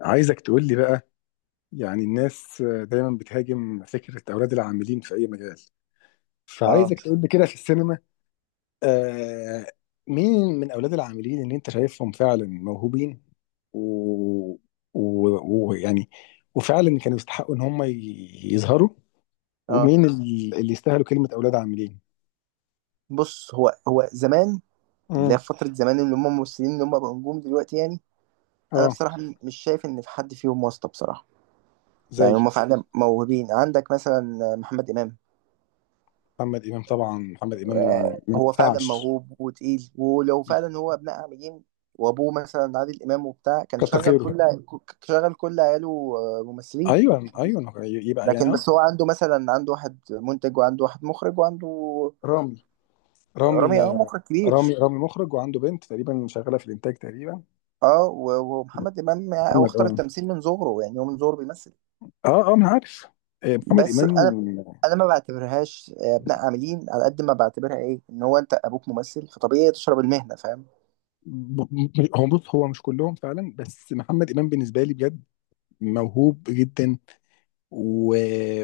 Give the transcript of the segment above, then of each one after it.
عايزك تقول لي بقى، يعني الناس دايما بتهاجم فكرة أولاد العاملين في أي مجال. اه فعايزك تقول لي كده في السينما. آه، مين من أولاد العاملين اللي أنت شايفهم فعلا موهوبين و... و... ويعني وفعلا كانوا يستحقوا إن هم يظهروا، اه، ومين اللي يستاهلوا كلمة أولاد عاملين. بص. هو زمان، اللي امم هي فترة زمان، اللي هم ممثلين اللي هم بقوا نجوم دلوقتي يعني. أنا اه. بصراحة مش شايف إن في حد فيهم واسطة بصراحة. يعني زي هم فعلا موهوبين. عندك مثلا محمد إمام، محمد إمام. طبعا محمد إمام ما هو فعلا ينفعش، موهوب وتقيل، ولو فعلا هو ابناء عاملين وأبوه مثلا عادل إمام وبتاع، كان كتر خيره. شغل كل عياله، آه، ممثلين. ايوه ايوه، يبقى يعني لكن اه. بس هو عنده مثلا، عنده واحد منتج وعنده واحد مخرج وعنده رامي. رامي رامي، آه، مخرج رامي كبير. رامي مخرج وعنده بنت تقريبا شغاله في الانتاج تقريبا. اه و- ومحمد امام يعني هو محمد اختار اه. التمثيل من صغره، يعني هو من صغره بيمثل. اه اه، ما أنا عارف. آه، محمد بس امام. انا ما بعتبرهاش ابناء عاملين على قد ما بعتبرها ايه، ان هو انت ابوك ممثل فطبيعي تشرب المهنه، فاهم. هو بص، هو مش كلهم فعلا، بس محمد امام بالنسبه لي بجد موهوب جدا. و...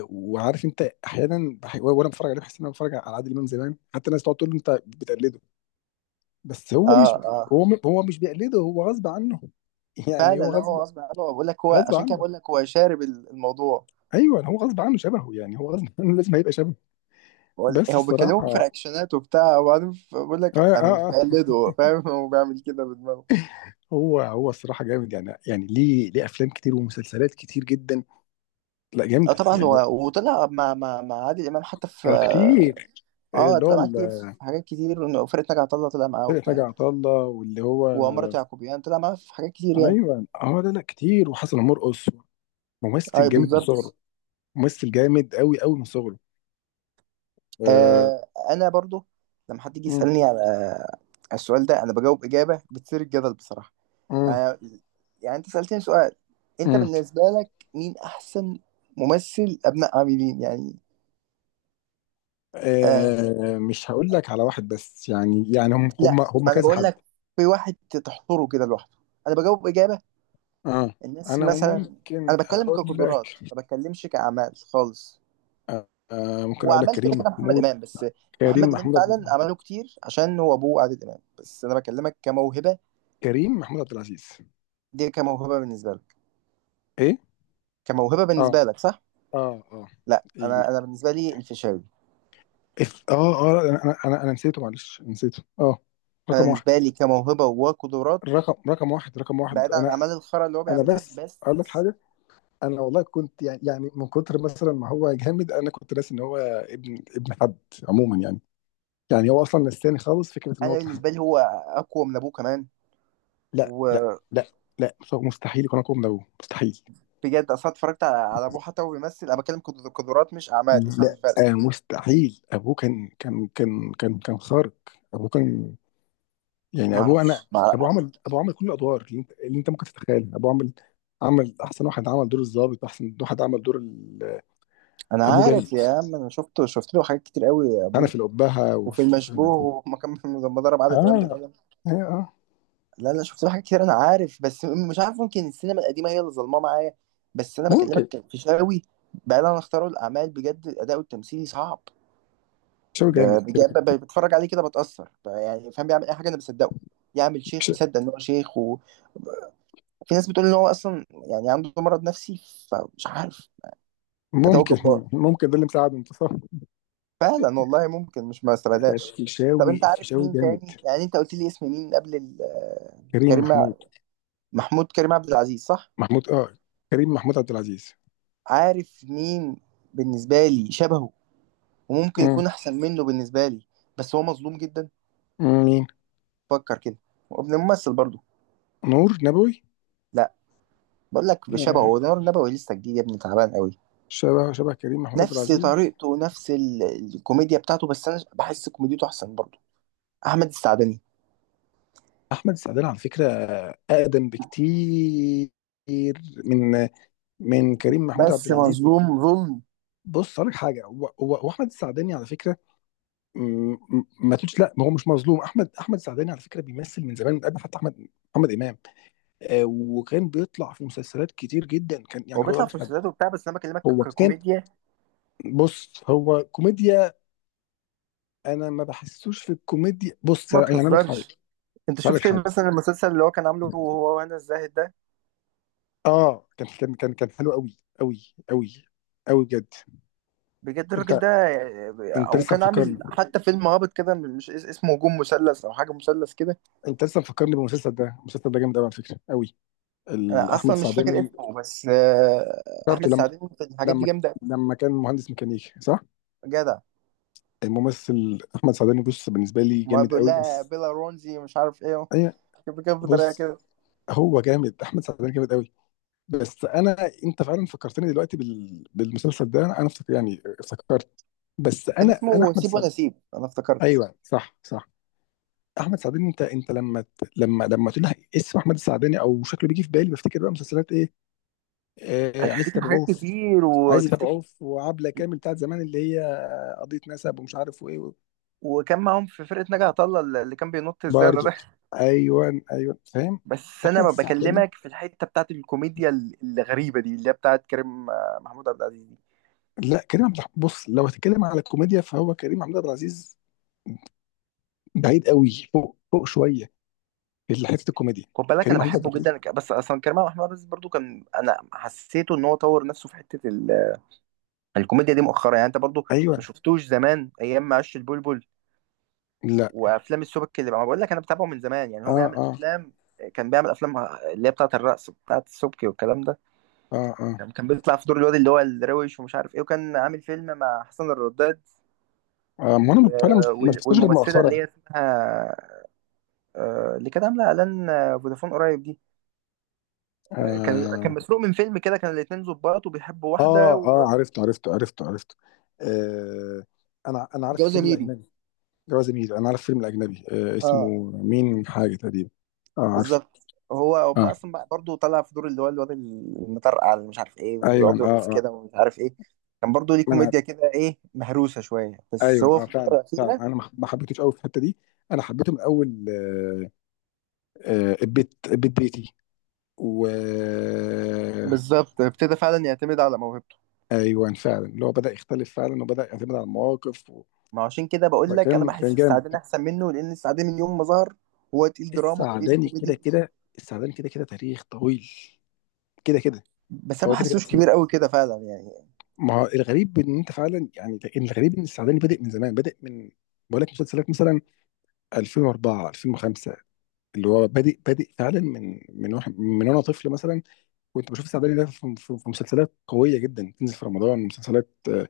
وعارف انت، احيانا وانا بتفرج عليه بحس ان انا بتفرج على عادل امام زمان. حتى الناس تقعد تقول له انت بتقلده، بس هو اه مش، اه، هو مش بيقلده، هو غصب عنه. يعني فعلا، هو لا غصب. هو غصب عنه. بقول لك هو غصب عشان كده، عنه. بقول لك هو شارب ال- الموضوع. ايوه هو غصب عنه شبهه، يعني هو غصب عنه لازم هيبقى شبهه. هو بس هو الصراحه بيكلمه في اه. رياكشنات وبتاع، وبعدين بقول لك اه انا مش اه. بقلده هو، فاهم. هو بيعمل كده بدماغه. هو هو الصراحه جامد، يعني يعني ليه افلام كتير ومسلسلات كتير جدا، لا اه جامده طبعا، يعني هو وطلع مع عادل امام حتى في، آه، كتير. اللي طلع معاه كتير في حاجات كتير، وفرقة ناجي عطا الله طلع معاه فرقة ناجي وبتاع، عطا الله واللي هو. وعمارة يعقوبيان طلع معاه في حاجات كتير يعني. ايوه اه، لا لا كتير، وحسن مرقص ممثل اي جامد من صغره. بالظبط. ممثل جامد قوي قوي من صغره. آه. انا برضو لما حد يجي مم، يسألني على السؤال ده، انا بجاوب اجابة بتثير الجدل بصراحة. مم، يعني يعني انت سألتني سؤال، انت مم. بالنسبة لك مين احسن ممثل ابناء عاملين يعني. آه، آه. مش هقول لك على واحد بس، يعني يعني هم هم لا، هم انا كذا بقول حد. لك في واحد تحصره كده لوحده. انا بجاوب اجابة، اه. الناس انا مثلا، ممكن انا بتكلم اقول كقدرات، لك. ما بتكلمش كاعمال خالص. آه، ممكن هو اقول لك اعمال كده كريم كده محمد محمود. امام بس. كريم محمد امام محمود عبد فعلا عمله العزيز. كتير عشان هو ابوه عادل امام، بس انا بكلمك كموهبه. كريم محمود عبد العزيز. دي كموهبه بالنسبه لك، ايه. كموهبه اه بالنسبه لك، صح؟ اه اه. لا، إيه. انا، بالنسبه لي الفيشاوي. اف اه اه لا، انا نسيته، معلش نسيته اه. انا رقم واحد. بالنسبه لي كموهبه وقدرات، رقم واحد، رقم واحد. بعيد عن انا الاعمال الخرا اللي هو انا بيعملها، بس بس اقول لك حاجه. انا والله كنت يعني يعني من كتر مثلا ما هو جامد، انا كنت ناسي ان هو ابن حد عموما يعني. يعني هو اصلا نساني خالص فكره ان هو انا ابن حد. بالنسبه لي هو اقوى من ابوه كمان، لا لا وبجد. لا. لا، فهو مستحيل يكون اقوى من ابوه، مستحيل. اصلا اتفرجت على ابوه حتى وهو بيمثل. انا بتكلم قدرات مش اعمال، افهم لا الفرق. آه، مستحيل. ابوه كان خارق. ابوه كان، يعني ما ابوه انا. اعرفش، ابوه عمل كل الادوار اللي انت, اللي انت ممكن تتخيلها. ابوه عمل، عمل احسن واحد عمل دور الضابط، واحسن واحد عمل دور انا ابوه جامد. عارف يا عم، انا شفته، شفت له حاجات كتير قوي يا انا في ابوه، الابهه وفي وفي. المشبوه وما كان لما ضرب اه عادل امام بالقلم. اه آه. لا لا، شفت له حاجات كتير انا عارف، بس مش عارف ممكن السينما القديمه هي اللي ظلماه معايا. بس انا ممكن. بكلمك في شاوي، بعيد عن اختياره الاعمال، بجد الاداء التمثيلي صعب. شاوي جامد كده بجد، كده. بتفرج عليه كده بتاثر، يعني فاهم، بيعمل اي حاجه انا بصدقه، يعمل شيخ ش- مصدق ان هو شيخ. وفي ناس بتقول ان هو اصلا يعني عنده مرض نفسي، فمش عارف. اداؤه ممكن. جبار ممكن ده اللي مساعد انتصار. فعلا والله، ممكن، مش ما استبعدهاش. طب الفيشاوي، انت عارف الفيشاوي مين جامد. تاني؟ يعني انت قلت لي اسم مين قبل كريم كريم محمود. محمود، كريم عبد العزيز صح؟ محمود اه. كريم محمود عبد العزيز. عارف مين؟ بالنسبه لي شبهه، وممكن مم. يكون احسن منه بالنسبه لي، بس هو مظلوم جدا. مين. فكر كده، وابن ممثل برضه. نور نبوي. لا، بقول لك بشبهه، آه. هو نور النبوي لسه جديد يا ابني، تعبان قوي. شبه شبه كريم محمود عبد نفس العزيز. طريقته ونفس ال- الكوميديا بتاعته، بس انا بحس كوميديته احسن برضه. احمد السعدني احمد السعدان على فكره اقدم بكتير من، من كريم محمود عبد بس العزيز. مظلوم ظلم. بص اقول لك حاجه، هو احمد السعداني على فكره. ما تقولش لا، ما هو مش مظلوم. احمد السعداني على فكره بيمثل من زمان، من قبل حتى احمد محمد امام. آه، وكان بيطلع في مسلسلات كتير جدا. كان هو يعني هو. بيطلع في مسلسلاته وبتاع، بس انا بكلمك هو كان. ككوميديا. بص هو كوميديا، انا ما بحسوش في الكوميديا. بص ما يعني اقول لك حاجه. تهزرش، انت اقول لك شفت حاجه، مثلا المسلسل اللي هو كان عامله هو وهنا الزاهد ده؟ اه كان حلو قوي قوي. قوي. قوي بجد. بجد انت. الراجل ده. انت او لسه كان عامل مفكرني. حتى فيلم هابط كده، مش اسمه هجوم مثلث او حاجه مثلث كده. انت لسه مفكرني بالمسلسل ده. المسلسل ده جامد قوي على فكره، قوي. انا احمد اصلا مش فاكر سعداني. اسمه، بس افتكرته احمد لما. سعدين في الحاجات دي لما. جامده أوي. لما كان مهندس ميكانيكي، صح. جدع، الممثل احمد سعداني بص بالنسبه لي ما جامد بيقول قوي، لها بس. بيلا رونزي مش عارف ايه، اي. بكده بطريقه بص، كده. هو جامد احمد سعداني جامد قوي. بس انا، انت فعلا فكرتني دلوقتي بالمسلسل ده. انا افتكر يعني افتكرت. بس كان انا اسمه احمد سيب ولا السعداني. سيب، انا افتكرت. ايوه صح صح. احمد سعداني، انت لما لما، لما تقول لي اسم احمد السعداني او شكله، بيجي في بالي بفتكر بقى مسلسلات ايه. آه، عايز هتفتكر حاجات تبعوه كتير عايز وتفتكر. تبعوه في وعبله كامل بتاعت زمان، اللي هي قضيه نسب ومش عارف وايه. وكان معاهم في فرقه ناجي عطا الله، اللي كان بينط الزانه برضه. ده. ايوه ايوه، فاهم. بس احمد انا السعداني. بكلمك في الحته بتاعت الكوميديا ال- الغريبه دي، اللي هي بتاعت كريم، محمود عبد العزيز دي. لا كريم عبد الحميد. بص لو هتتكلم على الكوميديا فهو كريم عبد العزيز بعيد قوي، فوق فوق شويه في حته الكوميديا. خد بالك انا كريم عبد بحبه العزيز. جدا، بس اصلا كريم محمود عبد العزيز برضو، كان انا حسيته ان هو طور نفسه في حته ال- الكوميديا دي مؤخرا، يعني انت برضو ما ايوه. شفتوش زمان ايام ما عش البلبل، لا. وافلام السبك اللي بقى-. ما بقول لك انا بتابعه من زمان، يعني هو اه بيعمل اه افلام، كان بيعمل افلام اللي هي بتاعت الرقص، بتاعت السبكي والكلام ده اه اه. يعني. كان بيطلع في دور الواد اللي هو الروش، ومش عارف ايه، وكان عامل فيلم مع حسن الرداد آه، آه، ما انا فعلا و- ما وال- شفتوش غير والممثله اللي مؤخرا. هي اسمها، اللي كانت عامله اعلان، فودافون قريب دي. كان اه مسروق من فيلم كده، كان الاتنين ظباط وبيحبوا واحده، اه. اه عرفته عرفته. آه. انا عارف وجوازه الفيلم ميري. الاجنبي. جواز ميل انا عارف فيلم الاجنبي آه، اسمه اه مين حاجه تقريبا. اه عارفه. بالظبط. هو هم اه. اصلا بقى، برضه طلع في دور اللي هو الواد المطرقع اللي مش عارف ايه ايوه ويقعد يرقص اه اه. كده ومش عارف ايه. كان برضه ليه ما انا. كوميديا كده، ايه، مهروسه شويه، بس هو ايوه اه، في الفتره فعلا فعلا، الاخيره انا ما حبيتوش قوي في الحته دي. انا حبيته من اول آه. آه، البيت بيتي. و. بالظبط ابتدى فعلا يعتمد على موهبته. ايوه فعلا، اللي هو بدا يختلف فعلا وبدا يعتمد على المواقف ما عشان كده بقول لك انا كان كان بحس جامد. السعدين احسن منه، لان السعدين من يوم ما ظهر هو تقيل دراما، تقيل السعداني كده كوميديا. كده. السعداني كده كده تاريخ طويل. كده كده. بس انا فهو ما كده كده. حسوش كبير قوي كده فعلا يعني. ما هو الغريب ان انت فعلا، يعني إن الغريب ان السعداني بادئ من زمان، بادئ من، بقول لك مسلسلات مثلا 2004، 2005، اللي هو بادئ بادئ فعلا من، من واحد من، وانا طفل مثلا كنت بشوف السعداني ده في, في, في مسلسلات قويه جدا تنزل في رمضان. مسلسلات آه،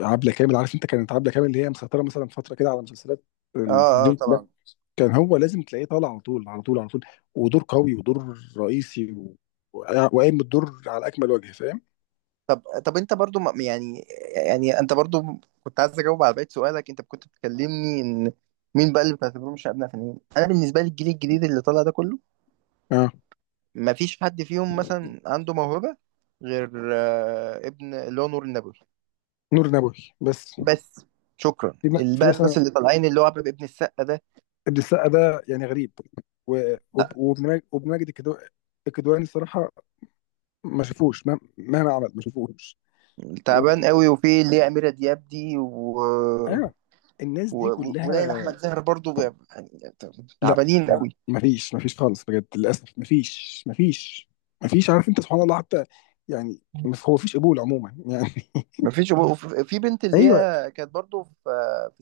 عبله كامل، عارف انت، كانت عبله كامل اللي هي مسيطره مثلا فتره كده على مسلسلات اه اه التلفزيون كلها. طبعا. كان هو لازم تلاقيه طالع على طول على طول على طول، ودور قوي ودور رئيسي وقايم بالدور على اكمل وجه، فاهم. طب، انت برضو يعني، انت برضو كنت عايز اجاوب على بقية سؤالك، انت كنت بتكلمني ان مين بقى اللي بتعتبرهم شباب نافعين. انا بالنسبه لي الجيل الجديد اللي طالع ده كله، اه. ما فيش حد فيهم مثلا عنده موهبه غير، ابن اللي هو نور النبوي نور نبوي بس. بس. شكرا، في اللي في بقى الناس مثلا اللي طالعين اللي هو عبد ابن السقا ده، ابن السقا ده يعني غريب، وابن ماجد، الكدواني الصراحه ما شافوش، مهما عمل ما شافوش. تعبان و... قوي، وفي اللي هي أميرة دياب دي ايوه. الناس و... دي كلها. وليلى احمد زاهر برضو، يعني لا، تعبانين ما قوي. ما فيش، ما فيش خالص، بجد للاسف ما فيش، ما فيش. ما فيش، عارف انت سبحان الله حتى. يعني هو فيش قبول عموما يعني. ما فيش. في بنت اللي ايوه. هي كانت برضو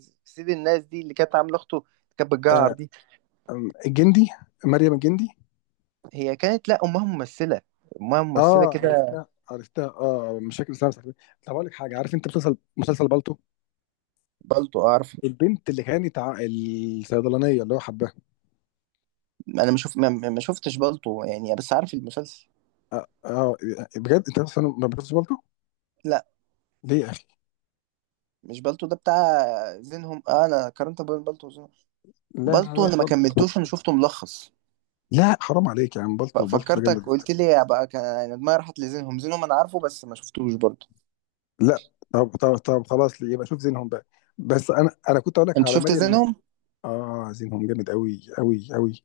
في سيد الناس دي اللي كانت عامله اخته، كانت بتجعر آه. دي. الجندي. مريم الجندي. هي كانت، لا، امها ممثله، اه كده. عرفتها عرفتها. اه، مشاكل سامسونج. طب اقول لك حاجه عارف انت، مسلسل، مسلسل بالطو. بالطو، اعرف. البنت اللي كانت الصيدلانيه اللي هو حباها. انا ما شوف، ما شفتش بالطو يعني، بس عارف المسلسل. اه آه، بجد انت اصلا ما بتلبس بالطو؟ لا ليه يا اخي؟ مش بالطو ده بتاع زينهم، آه انا قارنت بين بالطو وزينهم. لا لا بالطو لا، انا ما بالطو. كملتوش، انا شفته ملخص. لا حرام عليك يا عم، بالطو، بالطو ده فكرتك جامد. قلت لي يا بقى، كان يعني دماغي راحت لزينهم. زينهم انا عارفه بس ما شفتوش برضو. لا. طب خلاص ليه، يبقى شوف زينهم بقى. بس انا كنت اقول لك انت على شفت مريم. زينهم؟ اه زينهم جامد قوي قوي قوي.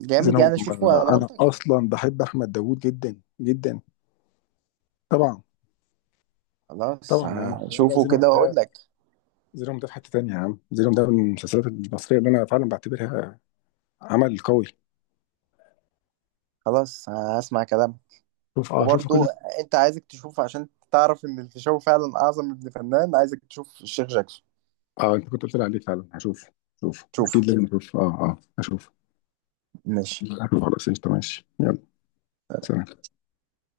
جامد يعني؟ زينهم اشوفه على آه، انا ضمانتك؟ اصلا بحب احمد داوود جدا جدا. طبعا. خلاص، طبعا يا عم، لا لا، شوفه زينهم كده واقول ده، لك. زينهم ده في حته تانيه يا عم. زينهم ده من المسلسلات المصريه اللي انا فعلا بعتبرها عمل قوي. خلاص هسمع كلامه. شوف، اه شوف وبرضو كده. انت، عايزك تشوف عشان تعرف ان الفيشاوي فعلا اعظم ابن فنان، عايزك تشوف الشيخ جاكسون. اه انت كنت قلت لي عليه فعلا، هشوف. شوف شوفه. اكيد لازم اشوف، اه اه هشوف. ماشي. هشوف خلاص، قشطة، ماشي يلا. سلام.